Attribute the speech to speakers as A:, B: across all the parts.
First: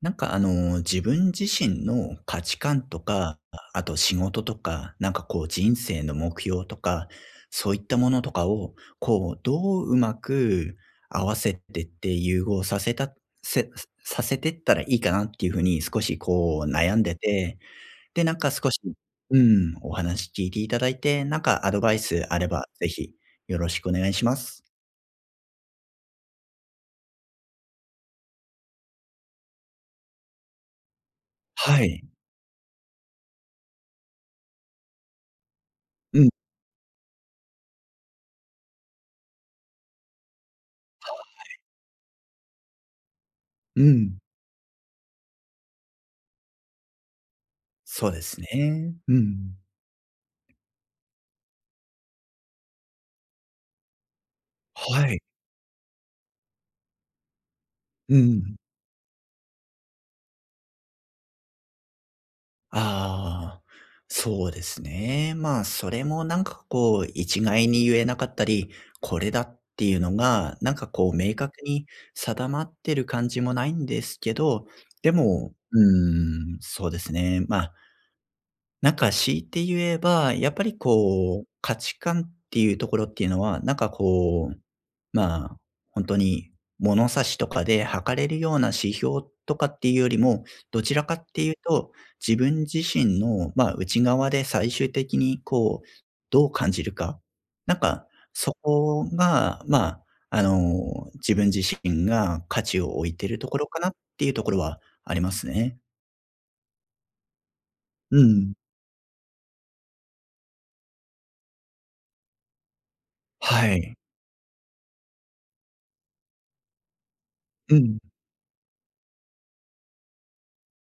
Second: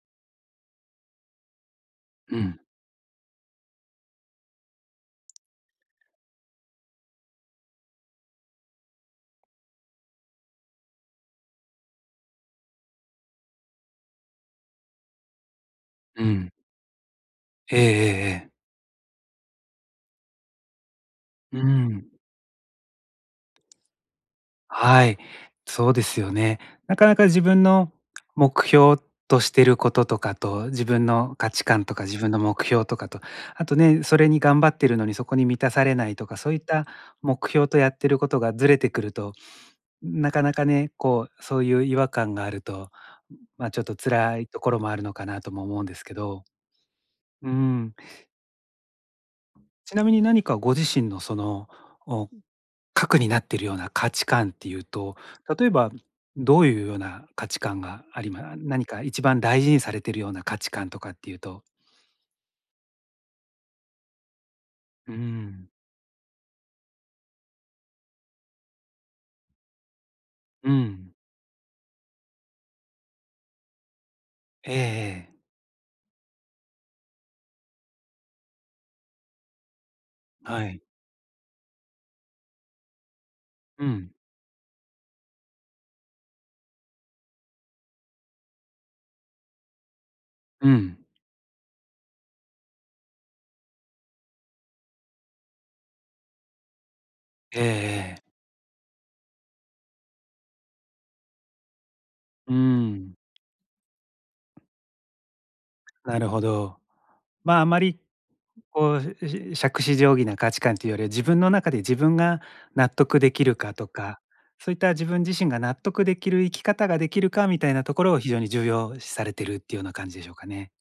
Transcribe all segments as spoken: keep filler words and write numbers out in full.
A: なんかあの、自分自身の
B: う
A: 価値
B: ん、
A: 観とか、あと仕事とか、なんかこう人生の目標とか、そういったものとかを、こう、どううまく合わせてって融合させた、せ、させてったらいいかなっていうふうに少し
B: うん。
A: こう悩んでて、
B: ええええ
A: で、なん
B: え
A: か
B: え。
A: 少し、うん、お話聞いていただいて、なん
B: う
A: かアドバイ
B: ん。
A: スあればぜひよろしくお願いします。
B: はい。そうですよね。なかなか自分の目標としてることとかと、自分の価値
A: は
B: 観と
A: い。
B: か自分の目標とかと、あとね、それに頑張ってるのにそこに満たされない
A: う
B: と
A: ん、
B: か、そういった目標とやってることがずれてくると、なかなかね、こう、そういう違和感があると、ま、ちょ
A: う
B: っと
A: ん。
B: 辛いところもあるのかなとも思うんですけど。うん。
A: そうですね。うん。
B: ちなみに何かご自身のその、お核になっているような価値観っていう
A: は
B: と、
A: い。
B: 例えばどういうような価値観が
A: う
B: ありま
A: ん。
B: 何か一番大事にされているような価値観とかっていうと。
A: ああ、そうです
B: うー
A: ね。まあ、
B: ん、
A: それもなんかこう、一概に言えなかったり、これだっていうのが、
B: う
A: なんかこ
B: ん。
A: う、明確に定まってる感じもないんですけど、
B: ええ
A: で
B: ええ。
A: も、うーん、そうですね。まあ、なんか強いて言えば、やっぱ
B: は
A: り
B: い。
A: こう、価値観っていうところっていうのは、なん
B: う
A: か
B: ん、
A: こう、まあ、本当に物差しとかで測れるような指標とかっていうよりも、
B: う
A: どち
B: ん。
A: らかっていうと、自分自身の、まあ、内側で最終的にこう、どう感じるか。
B: ええ
A: なんか、
B: ええ。
A: そこが、まあ、あの、自分自身が
B: うー
A: 価値を置い
B: ん。
A: てるところかなっていうところはありますね。
B: なるほど。まあ、あまり
A: うん。
B: こう、し杓子定規な価値観というよりは、自分の中で自分が納得できる
A: は
B: かと
A: い。
B: か、そういった自分自身が納得できる生き方ができるかみたい
A: う
B: なと
A: ん。
B: ころを非常に重要視されてるっていうような感じでしょうかね。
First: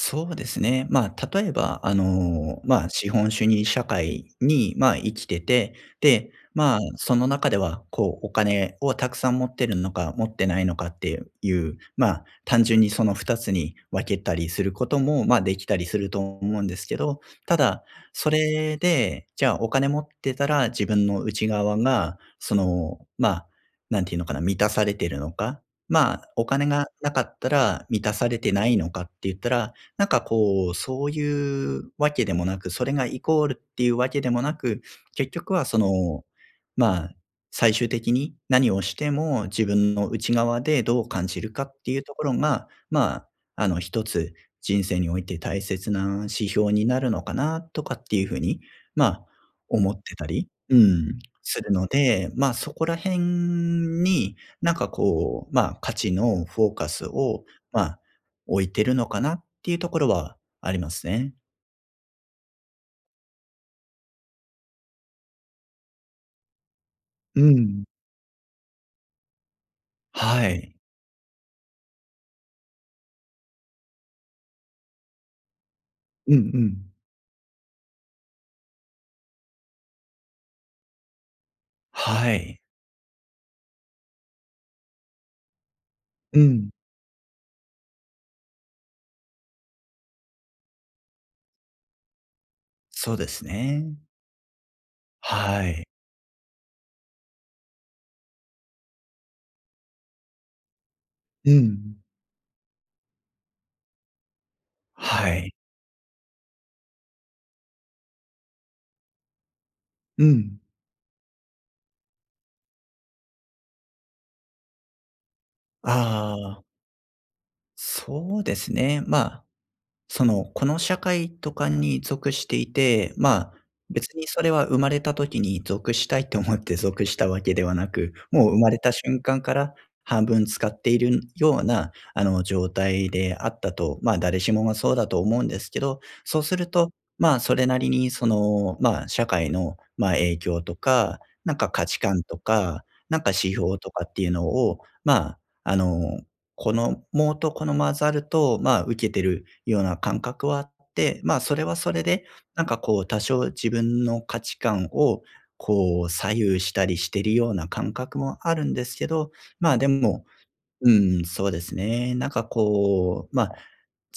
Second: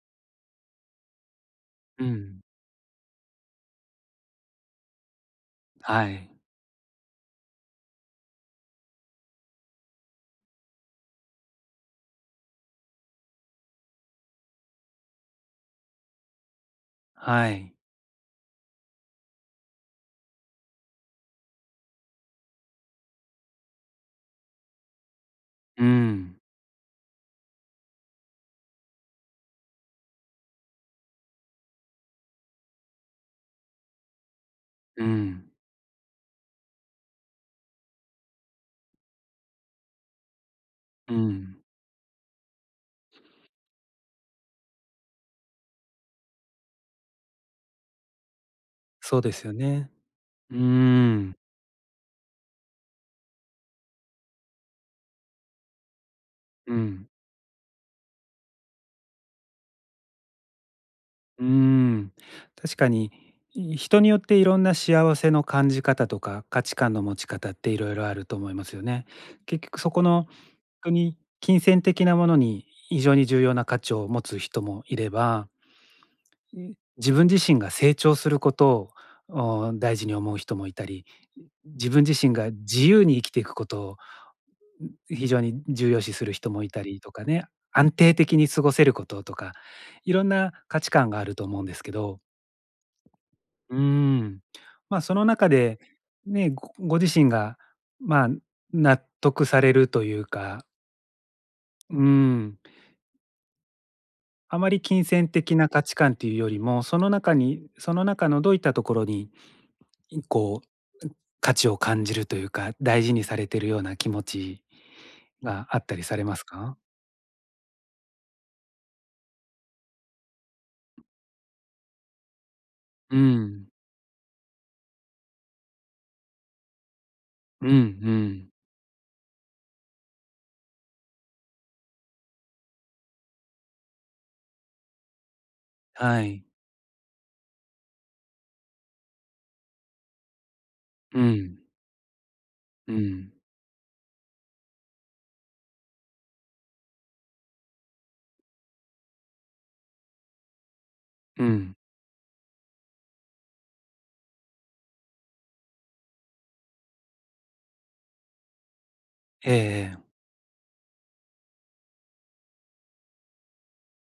A: そうですね。まあ、例えば、あ
B: うん。
A: の、まあ、資本主義社会に、まあ、生きてて、
B: は
A: で、
B: い。
A: まあ、その中では、こう、お金をたくさん持ってるのか、持ってないのかっていう、まあ、単純にそのふたつに分けたりすることも、まあ、できたりすると思うんですけど、
B: は
A: た
B: い。
A: だ、それで、じゃあ、お金持ってたら自分の内側が、その、まあ、なんていうのかな、満たされてるのか、
B: う
A: まあ、
B: ん。
A: お金がなかったら満たされてないのかって言ったら、なんかこう、そういうわけでもなく、それがイコールっていうわけでもなく、
B: う
A: 結
B: ん。
A: 局はその、まあ、最終的に何をしても自分の内側でどう
B: う
A: 感じるか
B: ん。
A: っていうところが、まあ、あの一つ人生において大切な指標になるのかなとかっていうふうに、ま
B: そう
A: あ、
B: ですよ
A: 思
B: ね。
A: ってたり、
B: うー
A: うん、
B: ん。
A: するので、まあそこら辺になんかこう、まあ価値のフォ
B: う
A: ーカス
B: ん。
A: を、まあ置いてるのかなっていうところはありますね。
B: うーん。確かに、い人によっていろんな幸せの感じ方とか、価値観の持ち
A: う
B: 方ってい
A: ん。
B: ろいろあると思いますよね。結局そこの、ほん
A: はい。
B: とに金銭的なものに非常に重要な価値を持つ人もいれば、
A: うんう
B: ん
A: ん。
B: 自分自身が成長することを、お、大事に思う人もいたり、自分自
A: は
B: 身が
A: い。
B: 自由に生きていくことを非常に重要視する
A: う
B: 人も
A: ん。
B: いたりとかね、安定的に過ごせることとか、いろんな価値観があると思うんですけど、
A: そうです
B: うー
A: ね。
B: ん。ま、その中
A: は
B: で、
A: い。
B: ね、ごご自身が、まあ、納得されるというか、
A: うん。
B: うん、あまり金
A: は
B: 銭
A: い。
B: 的な価値観っていうよりも、その中にその中のどういったところに、
A: うん。
B: こう、価値を感じるというか、大事にされてるような気持ちがあったりされます
A: ああ、
B: か？
A: そうですね。まあその、この社会とかに属していて、
B: う
A: まあ、
B: ん。
A: 別にそれは生まれた時に属したいと思って属したわけで
B: うんう
A: はなく、も
B: ん。
A: う生まれた瞬間から半分使っているような、あの、状態であったと、まあ、誰しもがそうだと思うんですけど、
B: は
A: そう
B: い。
A: すると、まあ、それなりにその、まあ、社会の、まあ、影響と
B: う
A: か、なん
B: ん、
A: か価値観とか、
B: う
A: なんか
B: ん、
A: 指標とかっていうのを、まあ、あのこのモーとこのマザルと、まあ、受けてるような感覚はあって、まあ、
B: う
A: それ
B: ん。
A: はそれで、なんかこう、多少自分の価値観を、こう、左右したりしてるような感覚もあるんですけど、
B: ええ
A: まあ、で
B: ええ。
A: も、うん、そうですね。なんかこう、まあ、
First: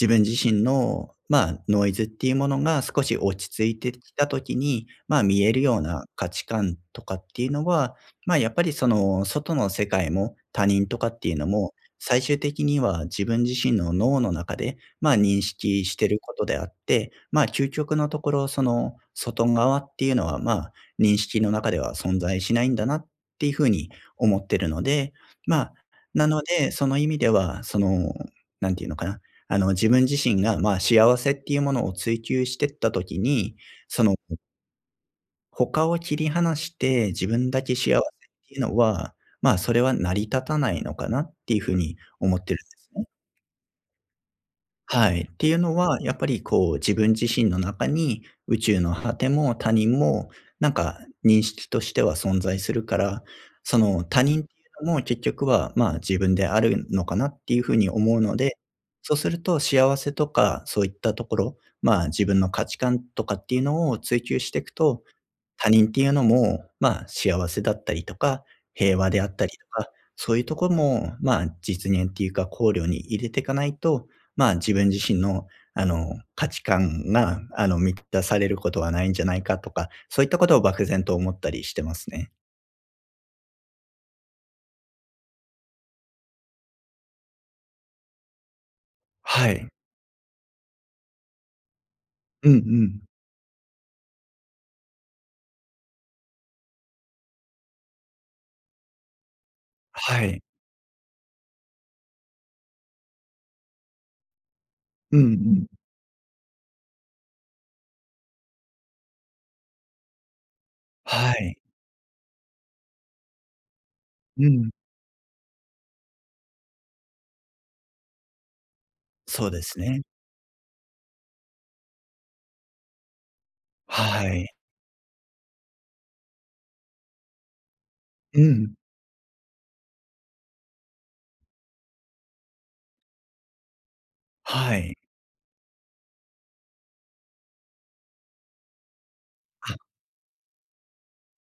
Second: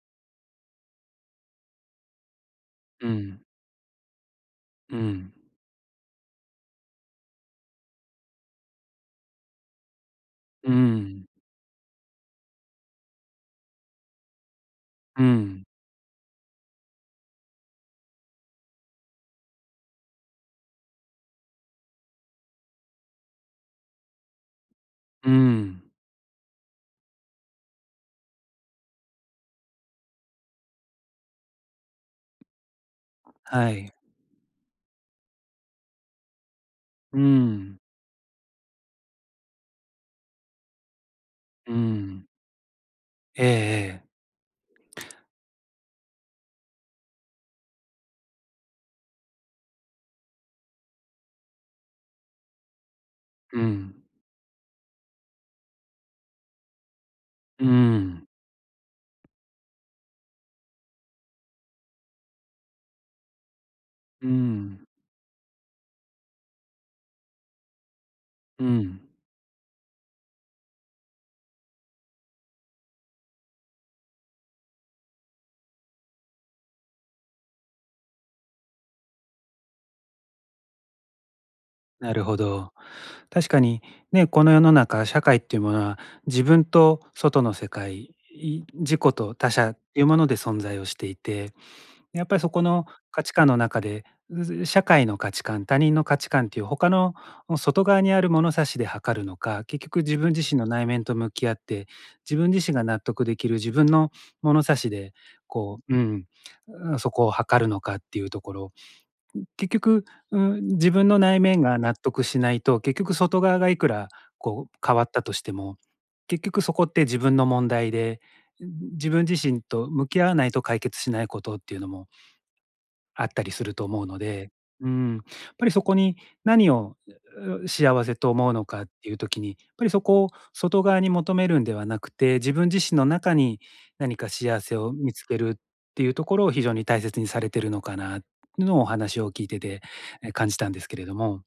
A: 自分自身の、まあ、ノイズっていうものが少
B: う
A: し落
B: ん、
A: ち着いてきたときに、
B: う
A: まあ、
B: ん、
A: 見えるような価値観とかっていうのは、まあ、やっぱりその外の世界も他
B: う
A: 人とかっ
B: ん、
A: ていうのも、最終的には自分自身の脳の中で、まあ、
B: う
A: 認
B: ん、
A: 識してることであって、まあ、究極のところ、その外側っていうのは、まあ、認識の中では存在しないんだなっていうふうに思ってるので、
B: う
A: まあ、
B: ん。
A: なので、その意味では、その、なんていうのかな、あの、自分自身が、まあ、幸せっていうものを追求してったときに、
B: はい。
A: その、他を切り離して
B: う
A: 自分だけ
B: ん、
A: 幸せっていうのは、まあ、それは成り立たないのかなっていうふ
B: う
A: うに
B: ん。
A: 思ってるんですね。
B: ええええ。
A: はい。っていうのは、やっぱりこう自分自身の中に宇宙の果ても他人もなんか認識としては存在するから、
B: う
A: そ
B: ん、
A: の他人っていうのも結局はまあ自分であるのかなっていう
B: う
A: ふうに思う
B: ん、
A: ので、そうすると幸せとかそういったところ、まあ自分の価値観とかっていうのを追
B: う
A: 求していく
B: ん、
A: と、他人っていうのも、まあ、幸せだったりとか、
B: う
A: 平
B: ん。
A: 和であったりとか、そういうところも、まあ、実現っていうか考慮に入れていかないと、まあ、自分自身の、あの、価値観が、あの、満たされることはないんじゃないかとか、そういったことを漠然と思ったりしてます
B: なる
A: ね。
B: ほど。確かにね、この世の中、社会っていうものは、自分と外の世界、い自己と
A: は
B: 他
A: い。
B: 者っていうもので存在をしていて、やっぱり
A: う
B: そ
A: んう
B: この
A: ん。
B: 価値観の中で、う社会の価値観、他人の価値観っていう他の外側にある物差しで測るのか、結局自
A: は
B: 分
A: い。
B: 自身の内面と向き合って、自分自身が納得できる自分の物差しで、
A: うんうん。
B: こう、うん、うん、そこを測るのかっていうところ、結局、うん、自分の
A: は
B: 内
A: い。
B: 面が納得しないと、結局外側がいくら
A: う
B: こ
A: ん。
B: う変わったとしても、結局そこって自分の問題で、自分
A: そう
B: 自
A: で
B: 身
A: す
B: と
A: ね。
B: 向き合わないと解決しないことっていうのもあったりすると思うの
A: はい。
B: で、うん、やっぱりそこに何を、う幸せと
A: う
B: 思うの
A: ん。
B: かっていう時に、やっぱりそこを外側に求めるんではなくて、自分自身の中に何か幸
A: は
B: せを
A: い。
B: 見つけるっていうところを非常に大切にされてるのかなっていうのをお話を聞いてて、え、感じたんですけれども。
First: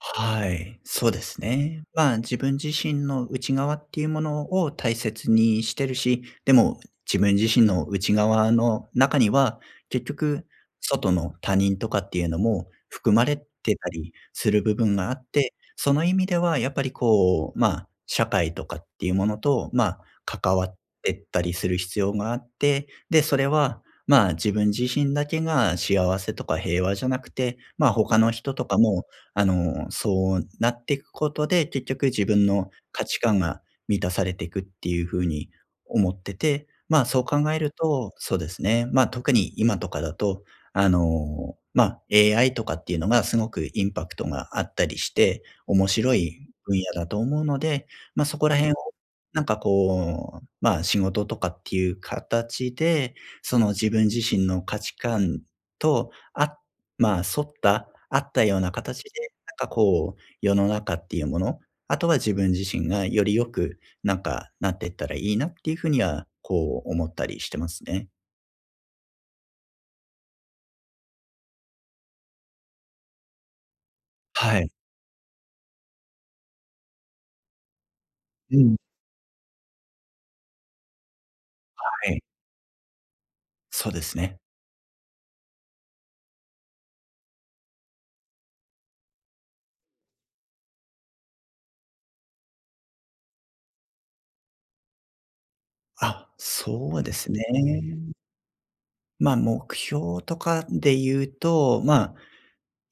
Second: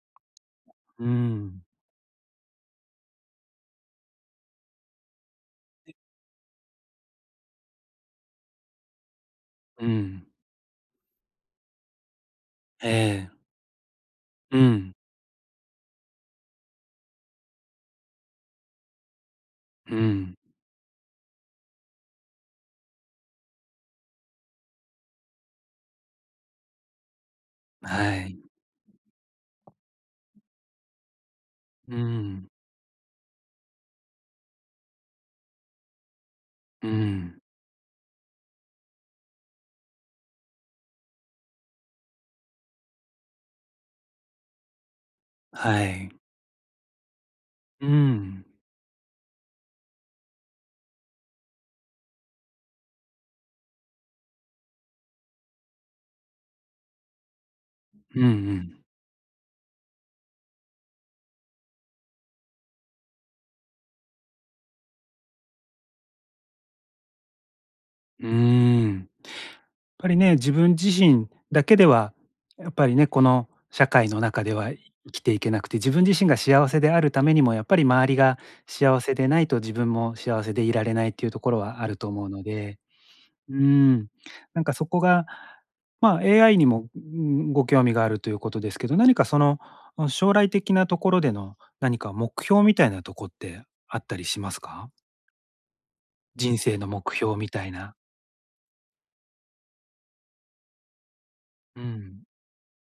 A: はい、
B: う
A: そうです
B: ん、
A: ね。まあ、自分自身の内側っていうものを大切にしてるし、でも自分自身の内側の中には、
B: う
A: 結
B: ん、
A: 局外の他人とかっていうのも
B: え
A: 含ま
B: え、
A: れてたりす
B: う
A: る部
B: ん、
A: 分があって、その意味ではやっぱりこう、まあ、社会とかっていうものと、ま
B: う
A: あ、
B: ん、
A: 関わってったりする必要があって、で、それは、まあ、自分自身だけが幸せとか平和じゃなくて、まあ、他
B: は
A: の
B: い。
A: 人とかもあの、そうなっていくことで、結
B: う
A: 局自分
B: ん、
A: の価値観が満たされていくっていう風に思ってて、
B: う
A: まあ、そう
B: ん、
A: 考えると、そうですね、まあ、特に今とかだと、あの、まあ、エーアイ とかっていうのがすごくインパクトがあったりして、
B: は
A: 面
B: い。
A: 白い分野だと思うので、
B: う
A: まあ、そ
B: ん、
A: こら辺をなんかこう、まあ、仕事とかっていう形で、その自分自身の価値観と合っまあ、沿った、あ
B: うんう
A: ったような
B: ん、
A: 形で、なんかこう、世の中っていうもの、あとは自分自身がより良く、なんか、なっていったらいいなっていうふうには、こう思ったりしてますね。
B: うーん。ぱりね、自分自身だけでは、やっぱりね、この社会の中で
A: は
B: は
A: い。
B: 生きていけなくて、自分自身が幸せであるためにも、やっぱり周りが
A: うん、
B: 幸せでないと自分も幸せでいられないっていうところはあると
A: はい。
B: 思うので、う
A: そうで
B: ん、
A: すね。
B: なんかそこが、まあ、エーアイ にも、うん、ご興味があるということですけど、何かその、ん、将来的なところでの何か目標みたいなとこってあったりしますか？
A: あ、
B: 人生の
A: そうで
B: 目
A: す
B: 標
A: ね。
B: みたいな。
A: まあ、目標とかで言う
B: う
A: と、まあ
B: ん。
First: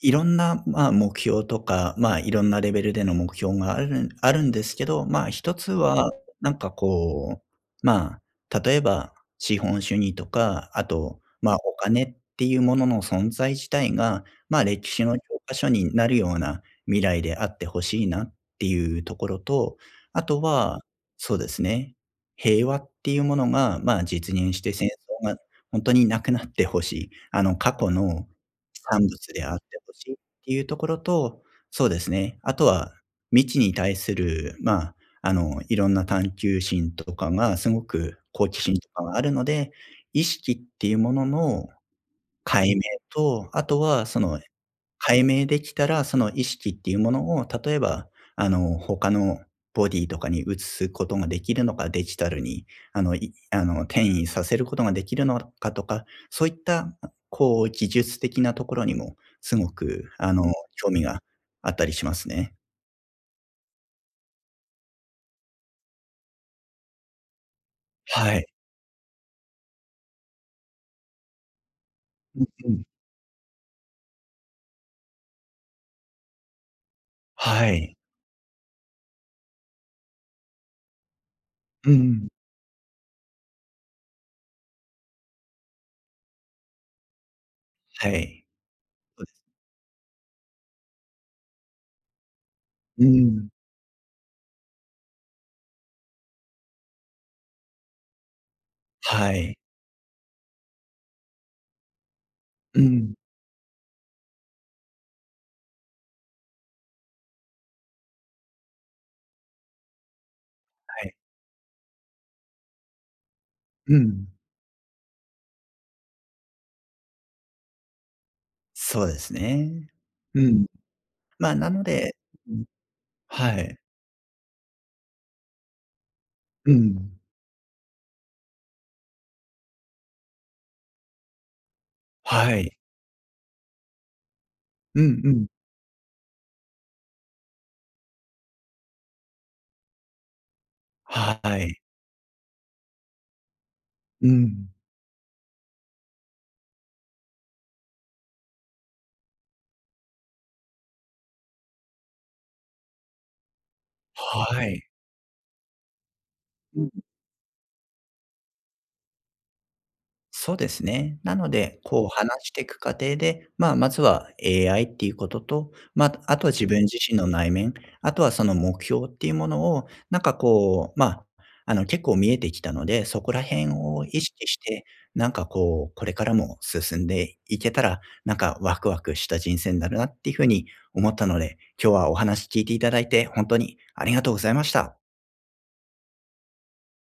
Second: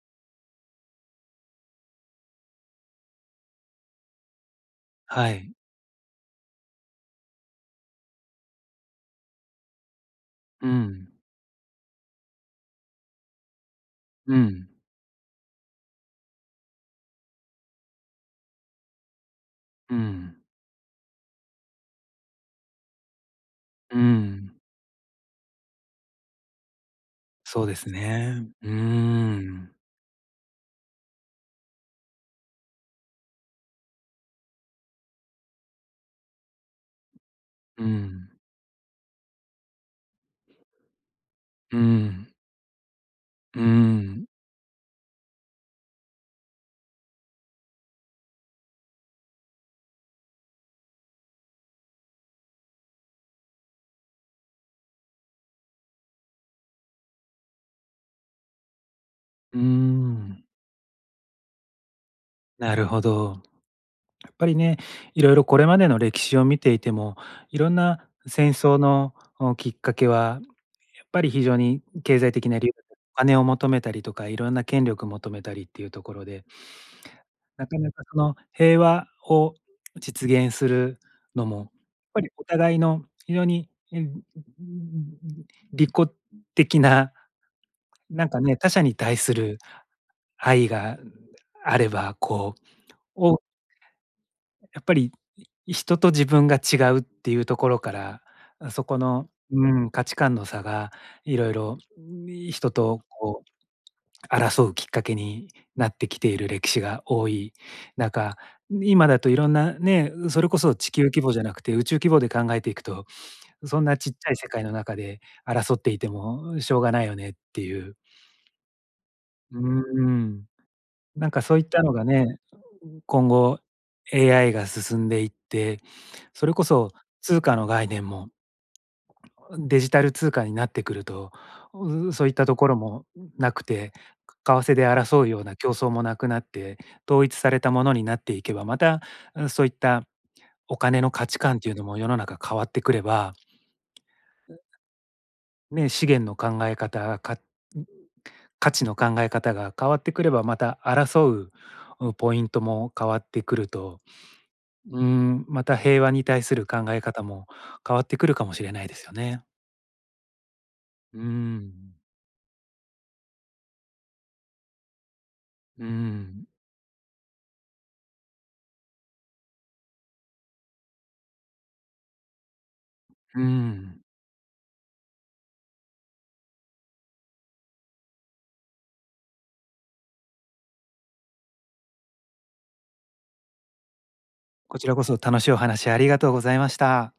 A: いろんな、まあ、目標とか、まあ、いろんなレベルでの目標があるあるんですけど、まあ、
B: はい。
A: 一つは、なんかこう、まあ、例えば資本主義と
B: う
A: か、あ
B: ん。
A: と、まあ、お金っていうものの存在自体が、
B: う
A: まあ、
B: ん。
A: 歴史の教科書になるような未来であってほしいなっていうところと、
B: う
A: あと
B: ん、
A: は、そうですね、平和っていうものが、ま
B: う
A: あ、実現
B: ん、
A: して戦争が本当になくなってほしい。あの、
B: そう
A: 過
B: です
A: 去の
B: ね。うー
A: 産物であって
B: ん、
A: ほしいっていうところと、そうですね、あとは未知に対する、まあ、あの、いろんな探求心とかがすご
B: う
A: く
B: ん、
A: 好奇心とかがあるので、意識っていうものの
B: うん、
A: 解明と、
B: う
A: あとはそ
B: ん、
A: の解明できたら、その意識っていうものを、例えば、あの、他のボディとかに移すことができるのか、デジタルに、あの、いあの、転移させることができるのかとか、そういった、こう、技術的なところにもす
B: うー
A: ごく、あの、
B: ん。
A: 興味があったりしますね。
B: なるほど。やっぱりね、いろいろこれまでの歴史を見ていても、いろんな
A: はい。
B: 戦争の、お、きっかけは、やっぱり非常に経済
A: うん
B: 的な理
A: う
B: 由、
A: ん。
B: お金を求めたりとか、いろんな権力求めたりっていうところでな
A: は
B: かな
A: い。
B: かその平和を実現するのも、やっ
A: う
B: ぱ
A: ん
B: りお互いの非常に、えん、利己的な、
A: は
B: なんか
A: い。
B: ね、他者に対
A: そうで
B: す
A: す。
B: る愛があれば、こう、
A: う
B: を
A: ん。
B: やっぱり、い人と自分が違うっていうところから、あ、そこの、
A: はい。
B: うん、価値観の差がいろいろ、ん人
A: う
B: と
A: ん。
B: こう争うきっかけになってきている歴史が多い中、今だといろんなね、それこそ地
A: は
B: 球
A: い。
B: 規模じゃなくて宇宙規模で考えていくと、そん
A: う
B: なちっち
A: ん。
B: ゃい世界の中で争っていてもしょうがないよねっていう。
A: そうです
B: うー
A: ね。う
B: ん。
A: ん。
B: なんか
A: まあ、
B: そういっ
A: なの
B: たのが
A: で
B: ね、
A: うん、
B: 今
A: は
B: 後
A: い。
B: エーアイ が進んでいって、それこ
A: う
B: そ
A: ん。
B: 通貨の概念もデジタル通貨になってくると、うそういった
A: は
B: とこ
A: い。
B: ろもなくて、為替で
A: うん
B: 争
A: う
B: うよう
A: ん。
B: な競争もなくなって、統一されたものになっていけば、また、うんそういったお金の価値
A: は
B: 観っていう
A: い。
B: のも世の中変わってくれば、
A: うん。
B: ね、資源の考え方、か価値の考え方が変わってくれば、また争う、うんポイントも変わってくると、
A: はい。
B: うん、また平和に対する考え方も変わってくるかもしれないですよね。
A: そうですね。
B: う
A: なので、
B: ん。
A: こう話していく過程で、まあ、まずは エーアイ っていうことと、
B: う
A: まあ、あ
B: ん。
A: とは自分自身の内面、あとはその目標っていうものを、なんかこう、まあ、あの結構見えてきたので、そこ
B: う
A: ら辺
B: ん。
A: を意識して、なんかこう、これからも進んでいけたら、なんかワクワクした人生になるなっていうふうに思ったので、今日はお話聞いていただいて、本当にありがとうございまし
B: こちら
A: た。
B: こそ楽しいお話ありがとうございました。